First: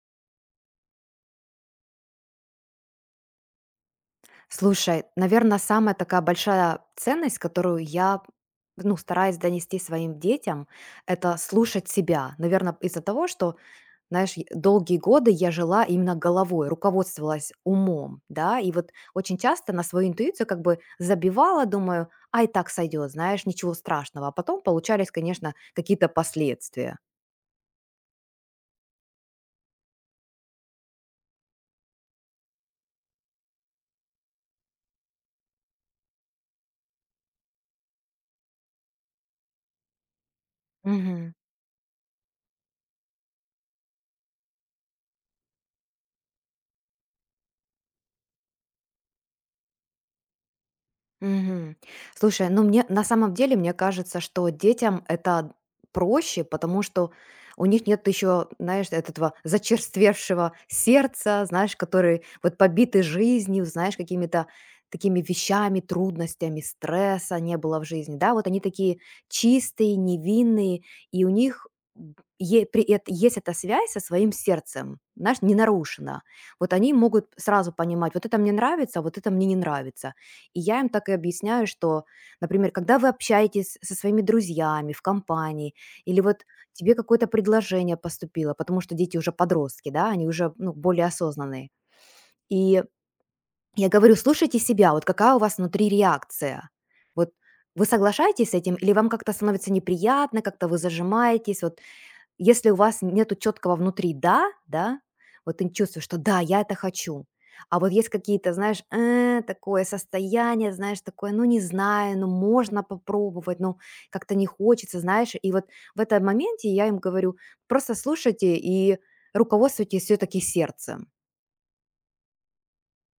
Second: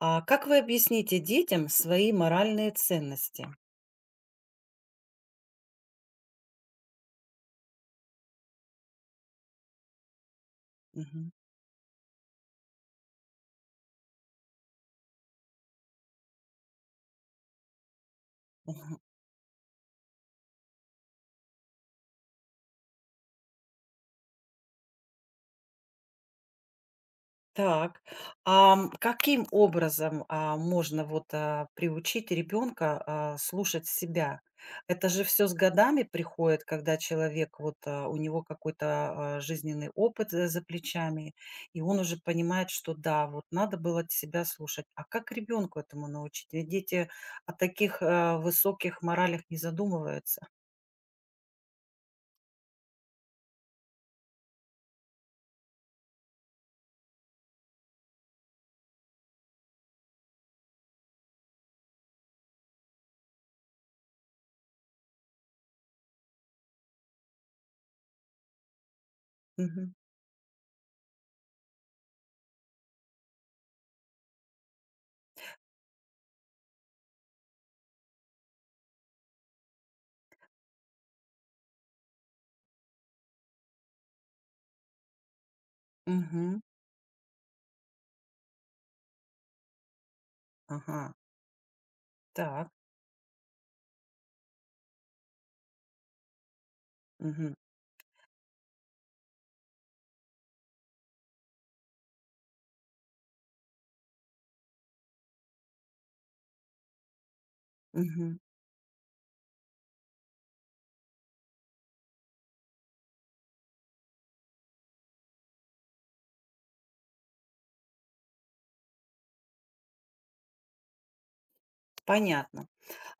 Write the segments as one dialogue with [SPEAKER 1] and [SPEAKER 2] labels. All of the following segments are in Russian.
[SPEAKER 1] А как вы объясните детям свои моральные ценности?
[SPEAKER 2] Слушай, наверное, самая такая большая ценность, которую я ну, стараюсь донести своим детям,
[SPEAKER 1] Мгм.
[SPEAKER 2] это слушать себя. Наверное, из-за того, что, знаешь, долгие годы я жила именно головой, руководствовалась умом, да, и вот
[SPEAKER 1] Мгм.
[SPEAKER 2] очень часто на свою интуицию как бы забивала, думаю, а и так сойдет, знаешь, ничего страшного. А потом получались, конечно, какие-то последствия.
[SPEAKER 1] Так, каким образом, можно вот, приучить ребенка, слушать себя? Это же все с годами приходит, когда человек вот, у него какой-то, жизненный опыт, за
[SPEAKER 2] Мгм.
[SPEAKER 1] плечами, и он уже понимает, что да, вот надо было т себя слушать. А как ребенку этому научить? Ведь дети о таких, высоких моралях не задумываются.
[SPEAKER 2] Мгм. Слушай, ну мне на самом деле мне кажется, что детям это проще, потому что у них нет еще, знаешь, этого зачерствевшего сердца, знаешь, который вот побиты жизнью, знаешь, какими-то такими вещами, трудностями, стресса не было в жизни, да, вот они такие
[SPEAKER 1] Мгм.
[SPEAKER 2] чистые, невинные, и у них б- есть эта связь со своим сердцем, знаешь, не нарушена. Вот они могут сразу понимать, вот это мне нравится, а вот это мне не нравится. И я им так и объясняю, что, например, когда вы общаетесь со своими друзьями в компании, или вот
[SPEAKER 1] Мгм.
[SPEAKER 2] тебе какое-то предложение поступило, потому что дети уже подростки, да, они уже ну, более
[SPEAKER 1] Ага.
[SPEAKER 2] осознанные.
[SPEAKER 1] Так,
[SPEAKER 2] И я говорю, слушайте себя, вот какая у вас внутри реакция. Вот
[SPEAKER 1] мгм,
[SPEAKER 2] вы соглашаетесь с этим, или вам как-то становится неприятно, как-то вы зажимаетесь, вот если у вас нету четкого внутри "да", да, вот ты чувствуешь, что "да, я это хочу". А вот есть
[SPEAKER 1] мгм.
[SPEAKER 2] какие-то, знаешь, такое состояние, знаешь, такое: "Ну, не знаю, ну, можно попробовать, ну, как-то не хочется", знаешь. И вот в этом моменте я им говорю: "Просто слушайте и руководствуйтесь все таки сердцем".
[SPEAKER 1] Понятно.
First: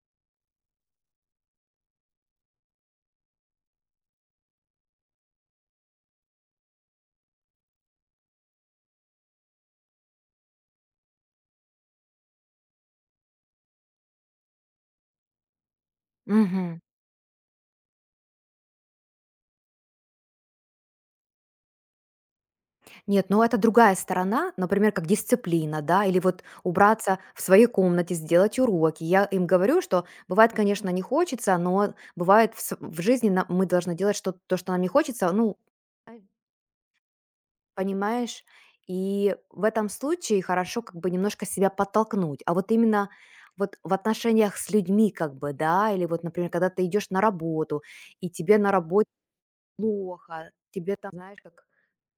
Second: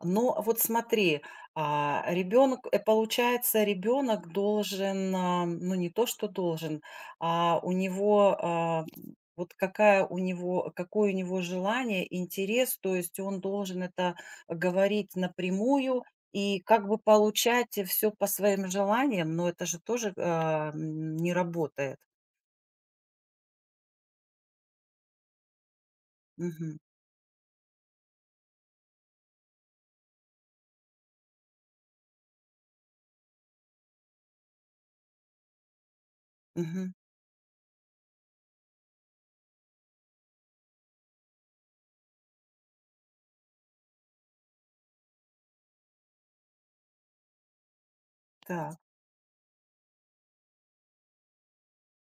[SPEAKER 1] Но вот смотри, ребенок, получается, ребенок должен, ну не то, что должен, а у него, вот какая у него, какое у него желание, интерес, то есть он должен это говорить напрямую и как бы получать все по своим желаниям, но это же тоже, не работает.
[SPEAKER 2] Нет, ну это другая сторона, например, как дисциплина, да, или вот
[SPEAKER 1] Мгм,
[SPEAKER 2] убраться в своей комнате, сделать уроки. Я им говорю, что бывает, конечно, не хочется, но бывает в жизни мы должны делать что то, что нам не хочется, ну, э,
[SPEAKER 1] мгм.
[SPEAKER 2] понимаешь? И в этом случае хорошо как бы немножко себя подтолкнуть. А вот именно вот в отношениях с людьми как бы, да, или вот, например, когда ты идешь на работу, и тебе на
[SPEAKER 1] Так.
[SPEAKER 2] работе плохо, тебе там, знаешь, как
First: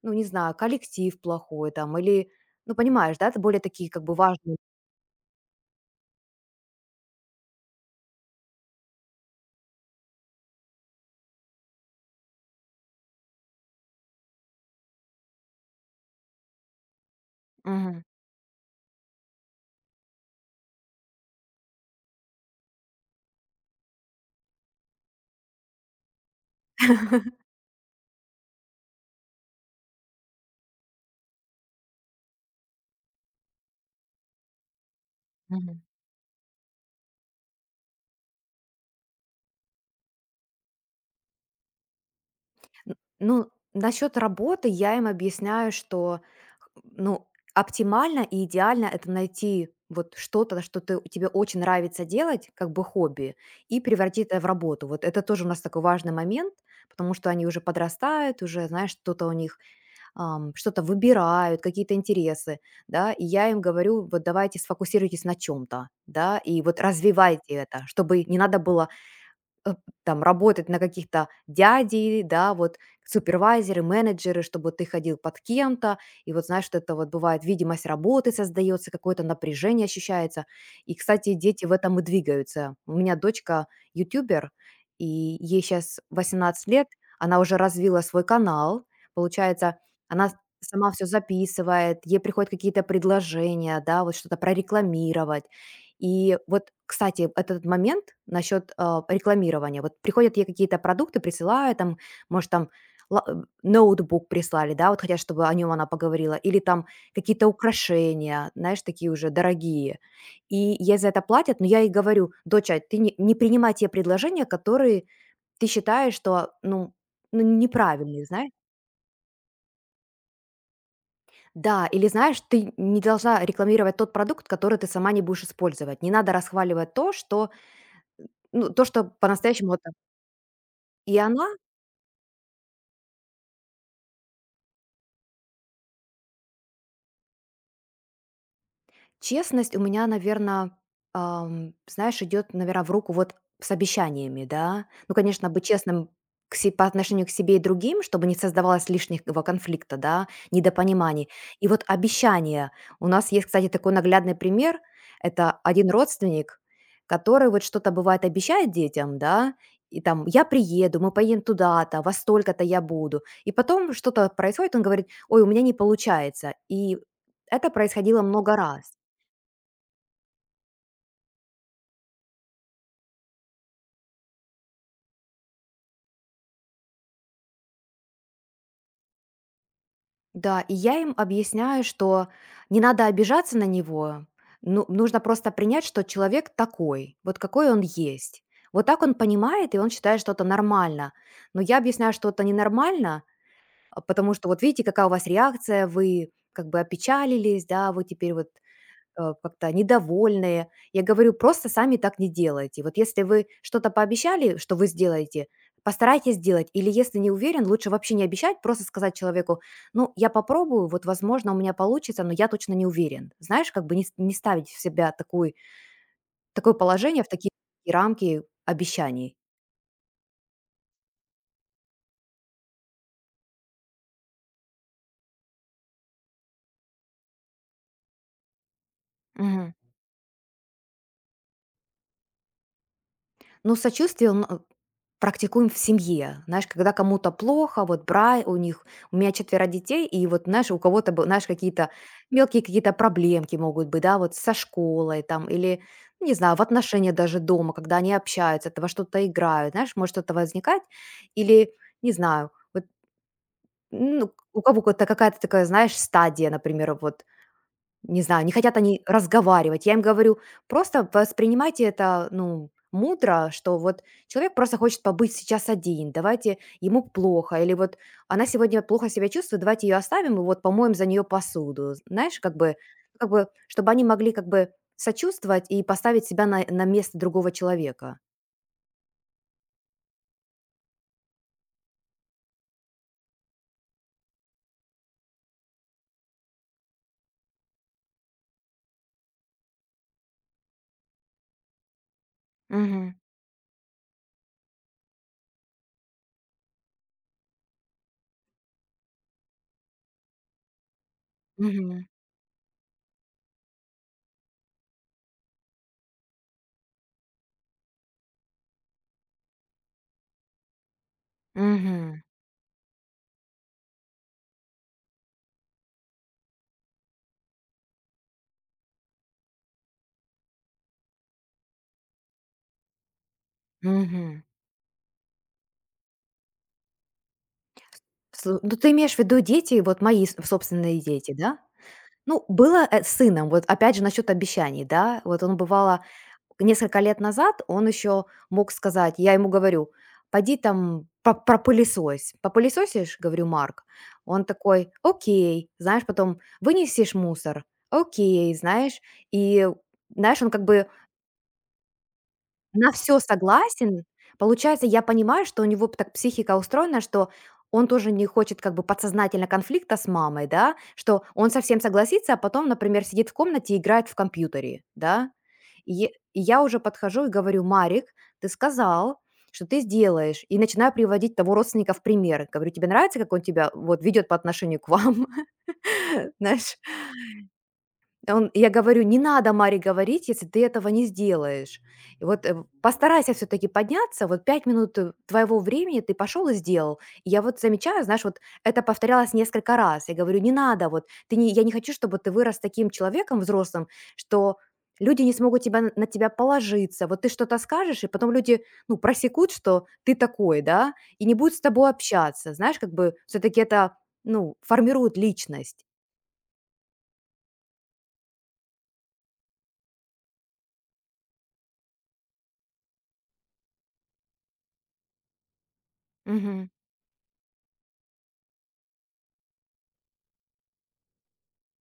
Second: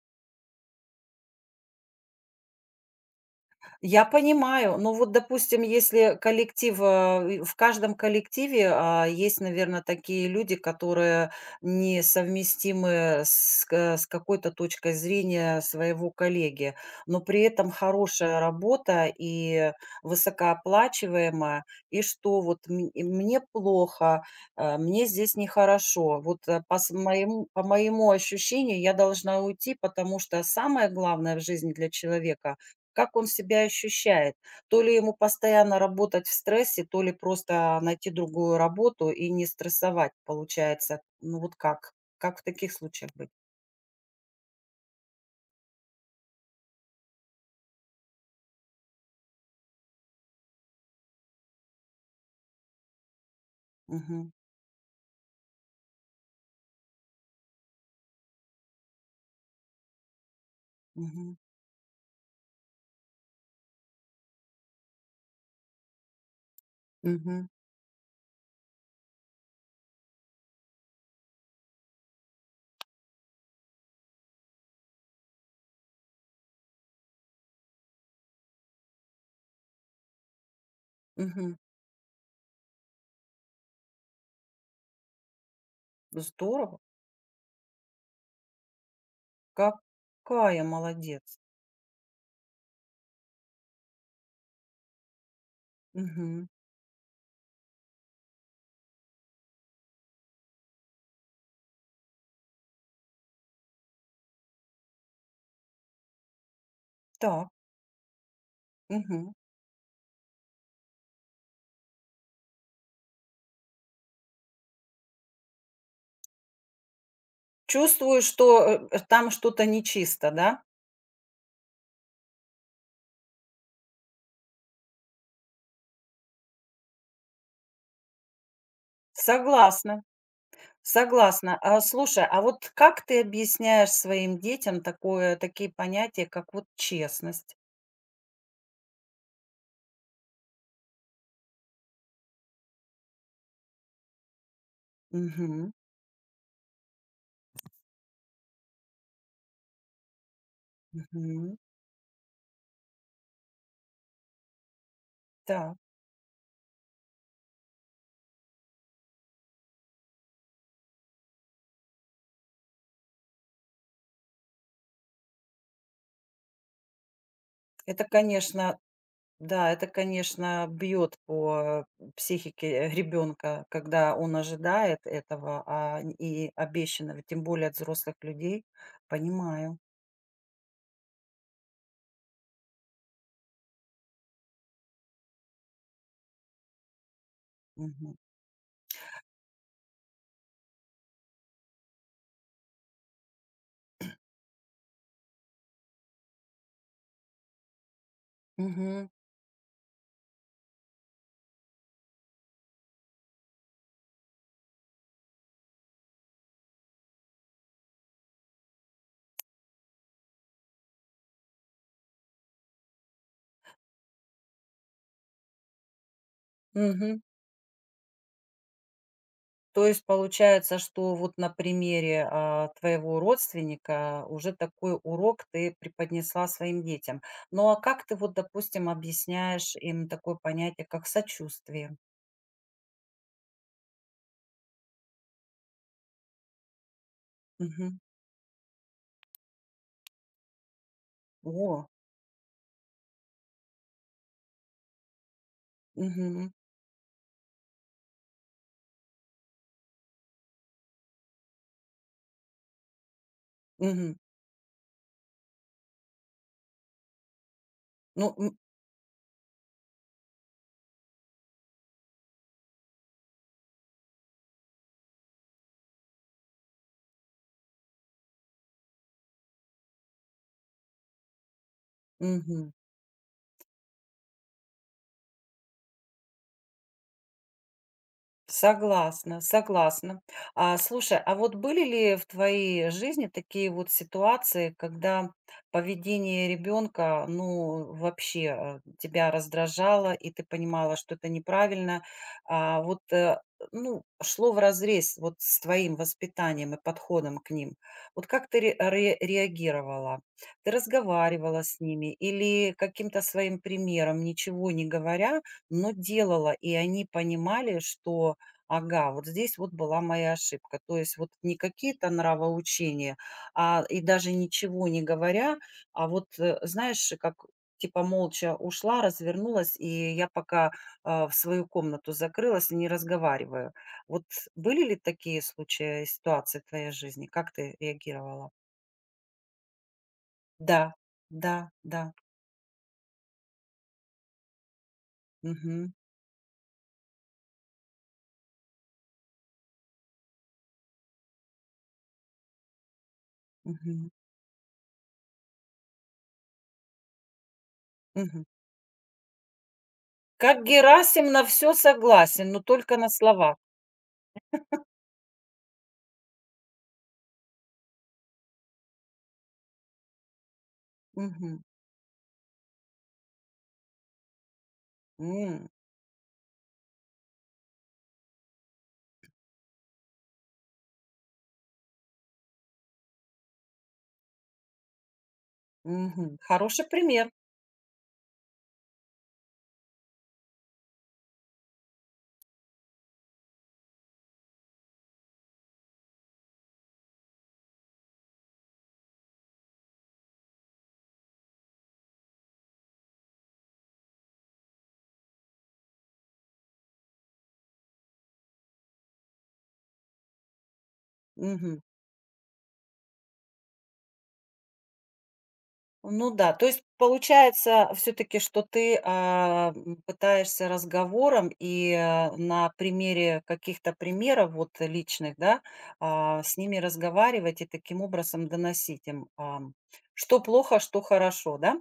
[SPEAKER 2] ну, не знаю, коллектив плохой там или, ну, понимаешь, да, это более такие как
[SPEAKER 1] Я
[SPEAKER 2] бы важные.
[SPEAKER 1] понимаю, но вот, допустим, если коллектив, в каждом коллективе, есть, наверное, такие люди, которые несовместимы с какой-то точкой зрения своего коллеги, но при этом
[SPEAKER 2] Мгм.
[SPEAKER 1] хорошая работа и высокооплачиваемая, и что вот мн мне плохо, мне здесь нехорошо. Вот, по моему ощущению, я должна уйти, потому что самое главное в жизни для человека — как он себя ощущает? То ли ему
[SPEAKER 2] Мгм.
[SPEAKER 1] постоянно работать в стрессе, то ли просто найти другую работу и не стрессовать, получается. Ну вот как? Как в таких
[SPEAKER 2] Н-
[SPEAKER 1] случаях быть?
[SPEAKER 2] Ну, насчет работы я им объясняю, что, ну, оптимально и идеально это найти вот что-то, что ты, тебе очень нравится делать, как бы хобби, и превратить
[SPEAKER 1] Мгм,
[SPEAKER 2] это в работу. Вот это тоже у нас такой важный момент, потому что они уже подрастают, уже, знаешь, что-то у них что-то
[SPEAKER 1] мгм,
[SPEAKER 2] выбирают, какие-то интересы, да, и я им говорю, вот давайте сфокусируйтесь на чем-то, да, и вот
[SPEAKER 1] мгм,
[SPEAKER 2] развивайте это, чтобы не надо было э, там работать на каких-то дядей, да, вот супервайзеры, менеджеры, чтобы ты ходил под кем-то, и вот знаешь, что это вот бывает, видимость работы создается, какое-то напряжение ощущается. И, кстати,
[SPEAKER 1] мгм.
[SPEAKER 2] дети в этом и двигаются. У меня дочка ютубер, и ей сейчас 18
[SPEAKER 1] Здорово.
[SPEAKER 2] лет, она уже развила свой канал, получается, она с-
[SPEAKER 1] Какая
[SPEAKER 2] сама все
[SPEAKER 1] молодец.
[SPEAKER 2] записывает, ей приходят какие-то предложения, да, вот что-то прорекламировать, и
[SPEAKER 1] Мгм.
[SPEAKER 2] вот, кстати, этот момент насчет рекламирования. Вот приходят ей какие-то продукты, присылают там, может, там ла- э, ноутбук прислали, да, вот хотят, чтобы о нем она поговорила, или там какие-то
[SPEAKER 1] Так.
[SPEAKER 2] украшения, знаешь, такие уже
[SPEAKER 1] Мгм.
[SPEAKER 2] дорогие. И ей за это платят, но я ей говорю, доча, ты не принимай те предложения, которые ты считаешь, что, ну, ну,
[SPEAKER 1] Чувствую,
[SPEAKER 2] неправильные, знаешь?
[SPEAKER 1] что там что-то нечисто, да?
[SPEAKER 2] Да, или знаешь, ты не должна рекламировать тот продукт, который ты сама не будешь использовать. Не надо расхваливать то, что ну, то, что по-настоящему это.
[SPEAKER 1] Согласна.
[SPEAKER 2] И она
[SPEAKER 1] Согласна. Слушай, а вот как ты объясняешь своим детям такое, такие понятия, как вот честность?
[SPEAKER 2] Честность у меня, наверное, знаешь, идет, наверное, в руку вот с обещаниями, да. Ну, конечно, быть
[SPEAKER 1] Мгм,
[SPEAKER 2] честным к се по отношению к себе и другим, чтобы не создавалось лишнего конфликта, да, недопониманий.
[SPEAKER 1] мгм.
[SPEAKER 2] И вот обещания. У нас есть, кстати, такой наглядный пример. Это
[SPEAKER 1] Да,
[SPEAKER 2] один родственник, который вот что-то, бывает, обещает детям, да, и там: "Я приеду, мы поедем туда-то, во столько-то я буду". И потом что-то происходит, он говорит: "Ой, у меня не получается". И это
[SPEAKER 1] это,
[SPEAKER 2] происходило много
[SPEAKER 1] конечно,
[SPEAKER 2] раз.
[SPEAKER 1] да, это, конечно, бьет по психике ребенка, когда он ожидает этого, и обещанного, тем более от взрослых людей. Понимаю.
[SPEAKER 2] Да, и я им объясняю, что не надо обижаться на него, ну, нужно просто принять, что человек такой, вот какой он
[SPEAKER 1] Мгм.
[SPEAKER 2] есть. Вот так он понимает, и он считает, что это нормально. Но я объясняю, что это ненормально, потому что вот видите, какая у вас реакция, вы как бы опечалились, да, вы теперь вот
[SPEAKER 1] Мгм.
[SPEAKER 2] как-то недовольные. Я говорю, просто сами так не делайте. Вот если вы что-то пообещали, что вы сделаете, постарайтесь сделать. Или если не уверен, лучше вообще не обещать, просто сказать человеку, ну, я попробую, вот, возможно, у меня получится, но я точно не уверен. Знаешь, как бы не, не ставить в себя такой, такое
[SPEAKER 1] Мгм.
[SPEAKER 2] положение, в такие рамки обещаний.
[SPEAKER 1] То есть получается, что вот на примере твоего родственника уже такой урок ты преподнесла своим детям. Ну а как ты вот, допустим, объясняешь им такое понятие, как сочувствие?
[SPEAKER 2] Ну, сочувствие он, практикуем в семье. Знаешь, когда кому-то плохо,
[SPEAKER 1] Мгм.
[SPEAKER 2] вот бра у них, у меня четверо детей, и вот, знаешь, у кого-то, знаешь,
[SPEAKER 1] О,
[SPEAKER 2] какие-то мелкие какие-то проблемки могут быть, да, вот со школой там, или, ну, не
[SPEAKER 1] мгм,
[SPEAKER 2] знаю, в отношениях даже дома, когда они общаются, это во что-то играют, знаешь, может что-то возникать, или, не знаю, вот
[SPEAKER 1] мгм.
[SPEAKER 2] ну, у кого-то какая-то такая, знаешь, стадия, например, вот не
[SPEAKER 1] Ну,
[SPEAKER 2] знаю, не хотят они разговаривать. Я им говорю: "Просто воспринимайте это, ну, мудро, что вот человек просто хочет побыть сейчас один, давайте ему плохо, или вот она сегодня плохо себя чувствует, давайте ее оставим и вот помоем за нее посуду". Знаешь, как
[SPEAKER 1] мгм.
[SPEAKER 2] бы как бы чтобы они могли как бы сочувствовать и поставить себя на место другого человека.
[SPEAKER 1] Согласна, согласна. Слушай, а вот были ли в твоей жизни такие вот ситуации, когда поведение ребенка, ну, вообще, тебя раздражало, и ты понимала, что это неправильно, вот,
[SPEAKER 2] Мгм.
[SPEAKER 1] ну, шло вразрез вот с твоим воспитанием и подходом к ним? Вот как ты ре ре реагировала? Ты разговаривала с
[SPEAKER 2] Мгм.
[SPEAKER 1] ними или каким-то своим примером, ничего не говоря, но делала, и они понимали, что ага, вот здесь вот была моя ошибка. То есть вот не какие-то
[SPEAKER 2] Мгм.
[SPEAKER 1] нравоучения, а и даже ничего не говоря, а вот, знаешь, как типа молча ушла, развернулась, и я пока в свою комнату закрылась и не разговариваю. Вот
[SPEAKER 2] Мгм.
[SPEAKER 1] были ли такие случаи, и ситуации в твоей жизни? Как ты реагировала?
[SPEAKER 2] Слу ну, ты имеешь в виду дети, вот мои с
[SPEAKER 1] Да,
[SPEAKER 2] собственные дети,
[SPEAKER 1] да,
[SPEAKER 2] да?
[SPEAKER 1] да.
[SPEAKER 2] Ну, было, с сыном, вот опять же насчет обещаний, да. Вот он
[SPEAKER 1] Мгм,
[SPEAKER 2] бывало несколько лет назад, он еще мог сказать, я ему говорю, пойди там пропылесось. Попылесосишь, говорю, Марк?
[SPEAKER 1] мгм,
[SPEAKER 2] Он такой, окей, знаешь, потом вынесешь мусор,
[SPEAKER 1] мгм.
[SPEAKER 2] окей, знаешь. И, знаешь, он
[SPEAKER 1] Как
[SPEAKER 2] как бы
[SPEAKER 1] Герасим на все согласен, но
[SPEAKER 2] на
[SPEAKER 1] только на
[SPEAKER 2] все
[SPEAKER 1] слова.
[SPEAKER 2] согласен. Получается, я понимаю, что у него так психика устроена, что он тоже не хочет как бы подсознательно конфликта с мамой, да, что он
[SPEAKER 1] Мгм.
[SPEAKER 2] совсем согласится, а потом, например, сидит в комнате и играет в компьютере, да.
[SPEAKER 1] М.
[SPEAKER 2] И я уже подхожу и говорю: "Марик, ты сказал, что ты сделаешь". И начинаю приводить того родственника в пример. Говорю: "Тебе нравится, как он тебя вот ведет по отношению к вам?"
[SPEAKER 1] Мгм.
[SPEAKER 2] Знаешь?
[SPEAKER 1] Хороший пример.
[SPEAKER 2] Да. Он Я говорю: "Не надо Маре говорить, если ты этого не сделаешь. И вот, постарайся все таки подняться, вот 5 минут, твоего времени ты пошел и сделал". И я вот замечаю, знаешь, вот это повторялось несколько раз. Я говорю: "Не надо, вот ты не я не хочу, чтобы ты вырос таким человеком взрослым, что люди не смогут на тебя положиться. Вот ты что-то скажешь, и потом люди, ну, просекут, что ты такой, да, и не будут с
[SPEAKER 1] Мгм.
[SPEAKER 2] тобой общаться". Знаешь, как бы все таки это, ну, формирует личность.
[SPEAKER 1] Ну да, то есть получается все таки что ты, пытаешься разговором и, на примере каких-то примеров вот личных, да, с
[SPEAKER 2] Мгм.
[SPEAKER 1] ними разговаривать и таким образом доносить им, что плохо, что хорошо, да?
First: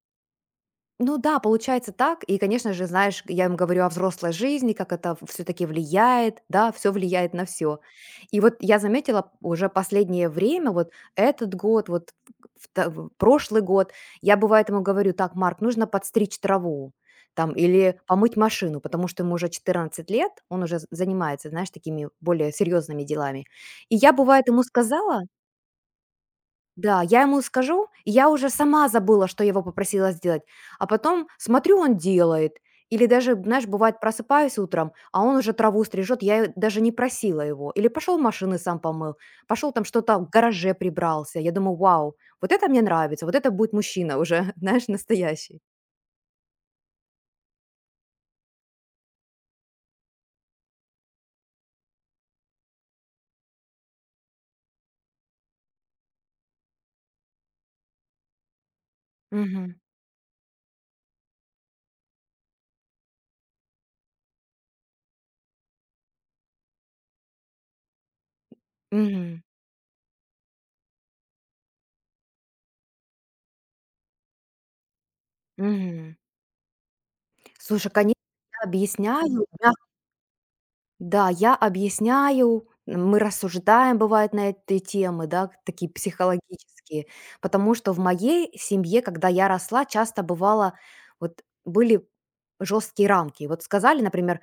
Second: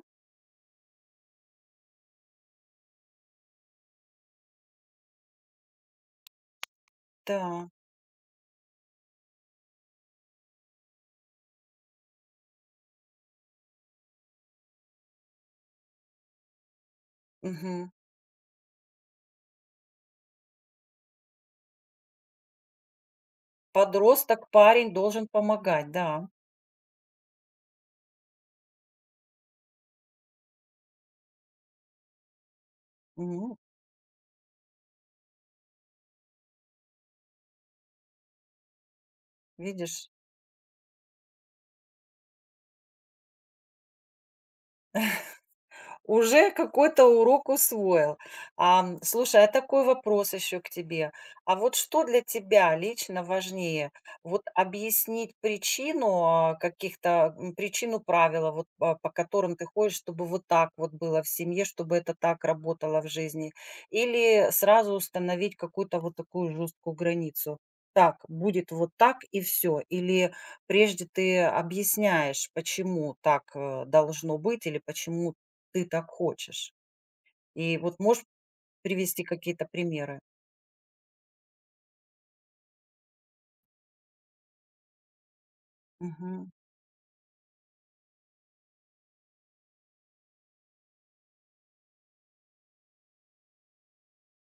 [SPEAKER 2] Ну да, получается так. И, конечно же, знаешь, я им говорю о взрослой жизни, как это все-таки влияет, да, все влияет на
[SPEAKER 1] Да.
[SPEAKER 2] все. И вот я заметила уже последнее время, вот этот год, вот в прошлый год, я бывает ему говорю, так, Марк, нужно подстричь траву, там,
[SPEAKER 1] Мгм.
[SPEAKER 2] или помыть машину, потому что ему уже 14 лет, он уже занимается, знаешь, такими более серьезными делами. И я, бывает,
[SPEAKER 1] Подросток,
[SPEAKER 2] ему
[SPEAKER 1] парень
[SPEAKER 2] сказала,
[SPEAKER 1] должен помогать, да.
[SPEAKER 2] да, я ему скажу, и я уже сама забыла, что я его попросила сделать. А потом смотрю, он делает. Или даже,
[SPEAKER 1] М,
[SPEAKER 2] знаешь, бывает, просыпаюсь утром, а он уже траву стрижет, я и даже не просила его. Или пошел машины сам помыл, пошел там
[SPEAKER 1] Видишь?
[SPEAKER 2] что-то в гараже прибрался. Я думаю, вау, вот это мне нравится, вот это будет мужчина уже, знаешь, настоящий.
[SPEAKER 1] Уже какой-то урок усвоил. Слушай, а такой вопрос еще к тебе. А вот что для тебя лично важнее? Вот объяснить причину каких-то, причину правила, вот, по которым ты
[SPEAKER 2] Мгм.
[SPEAKER 1] ходишь, чтобы вот так вот было в семье, чтобы это так работало в жизни? Или сразу установить какую-то вот такую жесткую границу? Так, будет вот так и
[SPEAKER 2] Мгм.
[SPEAKER 1] все. Или прежде ты объясняешь, почему так должно быть или почему ты так
[SPEAKER 2] Мгм.
[SPEAKER 1] хочешь? И
[SPEAKER 2] Слушай,
[SPEAKER 1] вот
[SPEAKER 2] конечно,
[SPEAKER 1] можешь
[SPEAKER 2] я
[SPEAKER 1] привести
[SPEAKER 2] объясняю.
[SPEAKER 1] какие-то примеры?
[SPEAKER 2] Да, я объясняю, мы рассуждаем, бывает, на этой темы, да, такие
[SPEAKER 1] Мгм.
[SPEAKER 2] психологические, потому что в моей семье, когда я росла, часто бывало, вот были жесткие рамки.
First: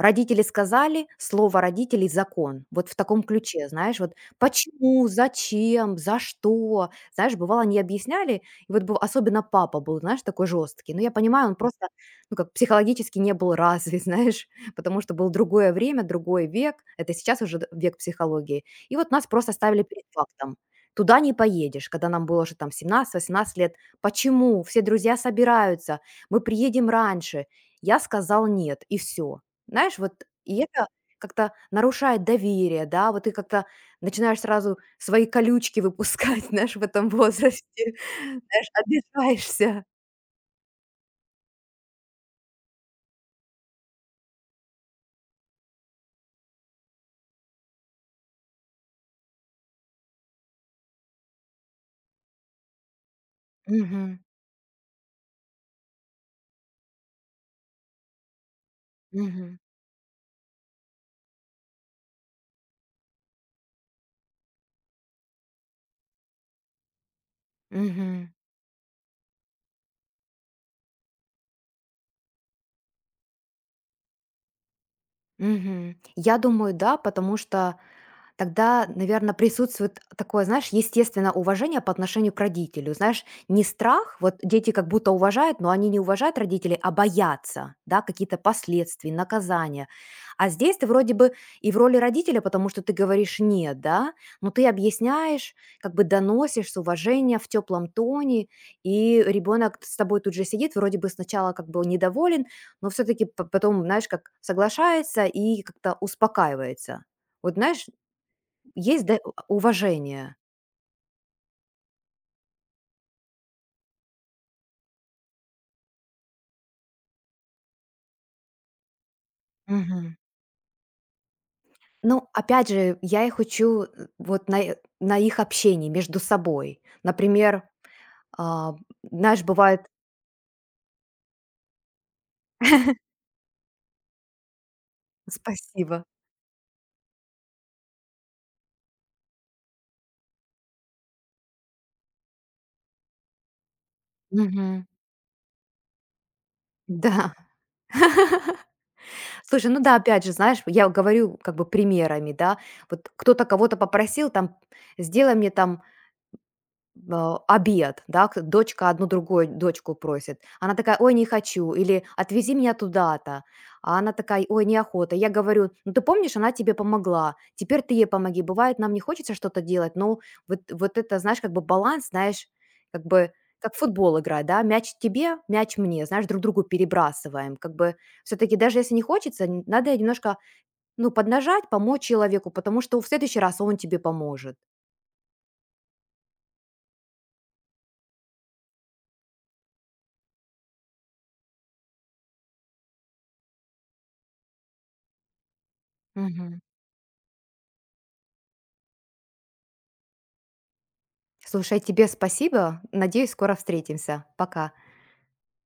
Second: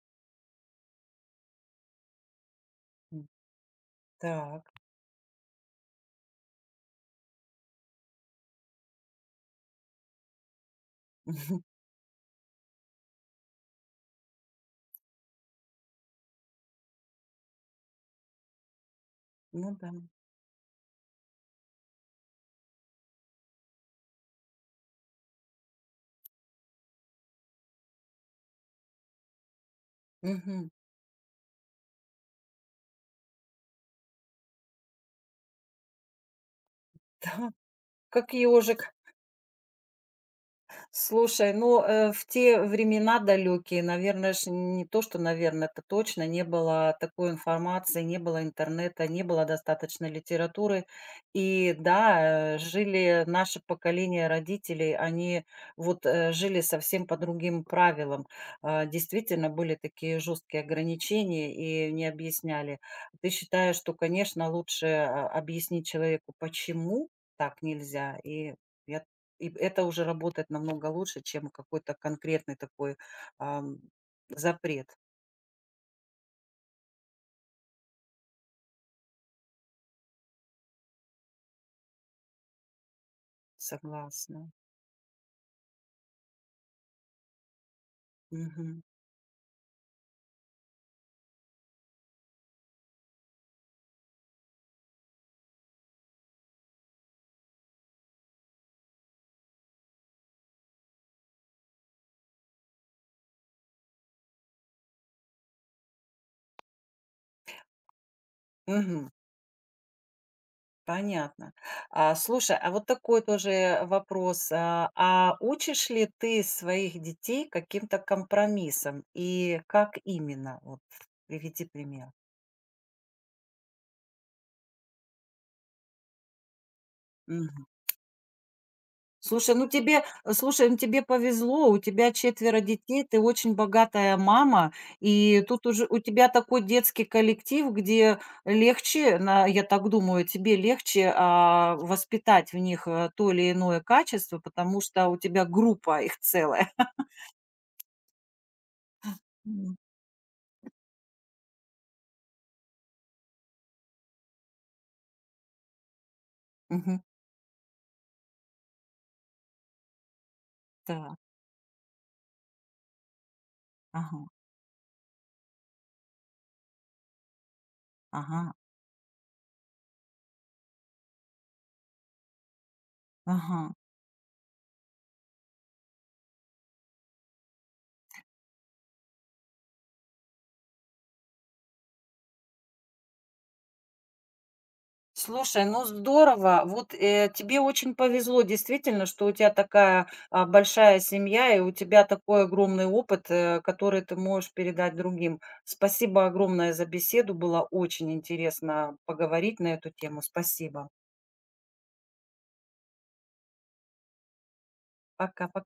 [SPEAKER 2] Родители сказали, слово родителей- закон. Вот в таком
[SPEAKER 1] М,
[SPEAKER 2] ключе, знаешь, вот
[SPEAKER 1] так.
[SPEAKER 2] почему, зачем, за что. Знаешь, бывало, они объясняли, и вот быв особенно папа был, знаешь, такой жесткий. Но я понимаю, он просто, ну, как психологически не был развит, знаешь, потому что было другое время, другой век. Это сейчас уже век психологии. И вот нас просто
[SPEAKER 1] Ну
[SPEAKER 2] ставили
[SPEAKER 1] да.
[SPEAKER 2] перед фактом. Туда не поедешь, когда нам было уже там 17, 18 лет. Почему? Все друзья собираются, мы приедем раньше. Я сказал нет, и все. Знаешь, вот и
[SPEAKER 1] Мгм.
[SPEAKER 2] это как-то нарушает доверие, да, вот ты как-то начинаешь сразу свои колючки выпускать, знаешь, в этом
[SPEAKER 1] Да,
[SPEAKER 2] возрасте,
[SPEAKER 1] как
[SPEAKER 2] знаешь,
[SPEAKER 1] ежик.
[SPEAKER 2] обижаешься.
[SPEAKER 1] Слушай, ну, в те времена далекие, наверное, ж не то, что, наверное, это точно, не было такой информации, не было интернета, не было достаточно литературы. И да, жили наше
[SPEAKER 2] Мгм.
[SPEAKER 1] поколение родителей, они вот жили совсем по другим правилам. Действительно,
[SPEAKER 2] Мгм.
[SPEAKER 1] были такие жесткие ограничения и не объясняли. Ты считаешь, что, конечно, лучше объяснить человеку, почему так нельзя,
[SPEAKER 2] Мгм.
[SPEAKER 1] я и это уже работает намного лучше, чем какой-то конкретный такой, ам, запрет.
[SPEAKER 2] Мгм. Я думаю, да, потому что тогда, наверное, присутствует такое, знаешь, естественное уважение по отношению к родителю. Знаешь, не страх, вот
[SPEAKER 1] Согласна.
[SPEAKER 2] дети как будто уважают, но они не уважают родителей, а боятся, да, какие-то
[SPEAKER 1] Мгм.
[SPEAKER 2] последствий, наказания. А здесь ты вроде бы и в роли родителя, потому что ты говоришь «нет», да, но ты объясняешь, как бы доносишь с уважением, в теплом тоне, и ребенок с тобой тут же сидит, вроде бы сначала как бы недоволен, но все-таки потом, знаешь, как соглашается и как-то успокаивается. Вот знаешь, есть
[SPEAKER 1] Мгм.
[SPEAKER 2] да уважение.
[SPEAKER 1] Понятно. Слушай, а вот такой тоже вопрос. Учишь ли ты своих детей каким-то компромиссом и как
[SPEAKER 2] Мгм.
[SPEAKER 1] именно? Вот приведи пример.
[SPEAKER 2] Но опять же, я их учу, вот на их общении между собой. Например, а, знаешь,
[SPEAKER 1] Слушай, ну
[SPEAKER 2] бывает.
[SPEAKER 1] тебе, э, слушай, ну тебе повезло, у тебя четверо детей, ты очень богатая мама, и тут уже у
[SPEAKER 2] Спасибо.
[SPEAKER 1] тебя такой детский коллектив, где легче, я так думаю, тебе легче воспитать в них то или иное качество, потому
[SPEAKER 2] Мгм.
[SPEAKER 1] что у тебя группа их целая.
[SPEAKER 2] Да. Слушай,
[SPEAKER 1] М.
[SPEAKER 2] ну да, опять же, знаешь, я говорю как бы примерами, да. Вот кто-то кого-то попросил там: "Сделай мне там
[SPEAKER 1] Мгм.
[SPEAKER 2] Обед", да, к дочка одну другую дочку просит. Она такая: "Ой,
[SPEAKER 1] Так,
[SPEAKER 2] не хочу", или "Отвези меня туда-то". А она
[SPEAKER 1] ага,
[SPEAKER 2] такая: "Ой, неохота". Я говорю: "Ну, ты помнишь, она тебе помогла, теперь ты ей помоги".
[SPEAKER 1] ага,
[SPEAKER 2] Бывает, нам не хочется что-то делать, но вот это, знаешь, как бы баланс, знаешь, как бы как
[SPEAKER 1] ага.
[SPEAKER 2] в футбол играть, да, мяч тебе, мяч мне, знаешь, друг другу перебрасываем. Как бы все таки даже если не хочется, н надо немножко, ну, поднажать, помочь человеку, потому что в следующий раз он тебе поможет.
[SPEAKER 1] Слушай, ну здорово. Вот, тебе очень повезло действительно, что у тебя такая, большая семья и у тебя такой огромный опыт, который ты можешь передать другим. Спасибо огромное за беседу. Было очень интересно поговорить на эту тему. Спасибо.
[SPEAKER 2] Слушай, тебе спасибо. Надеюсь, скоро встретимся. Пока.
[SPEAKER 1] Пока-пока.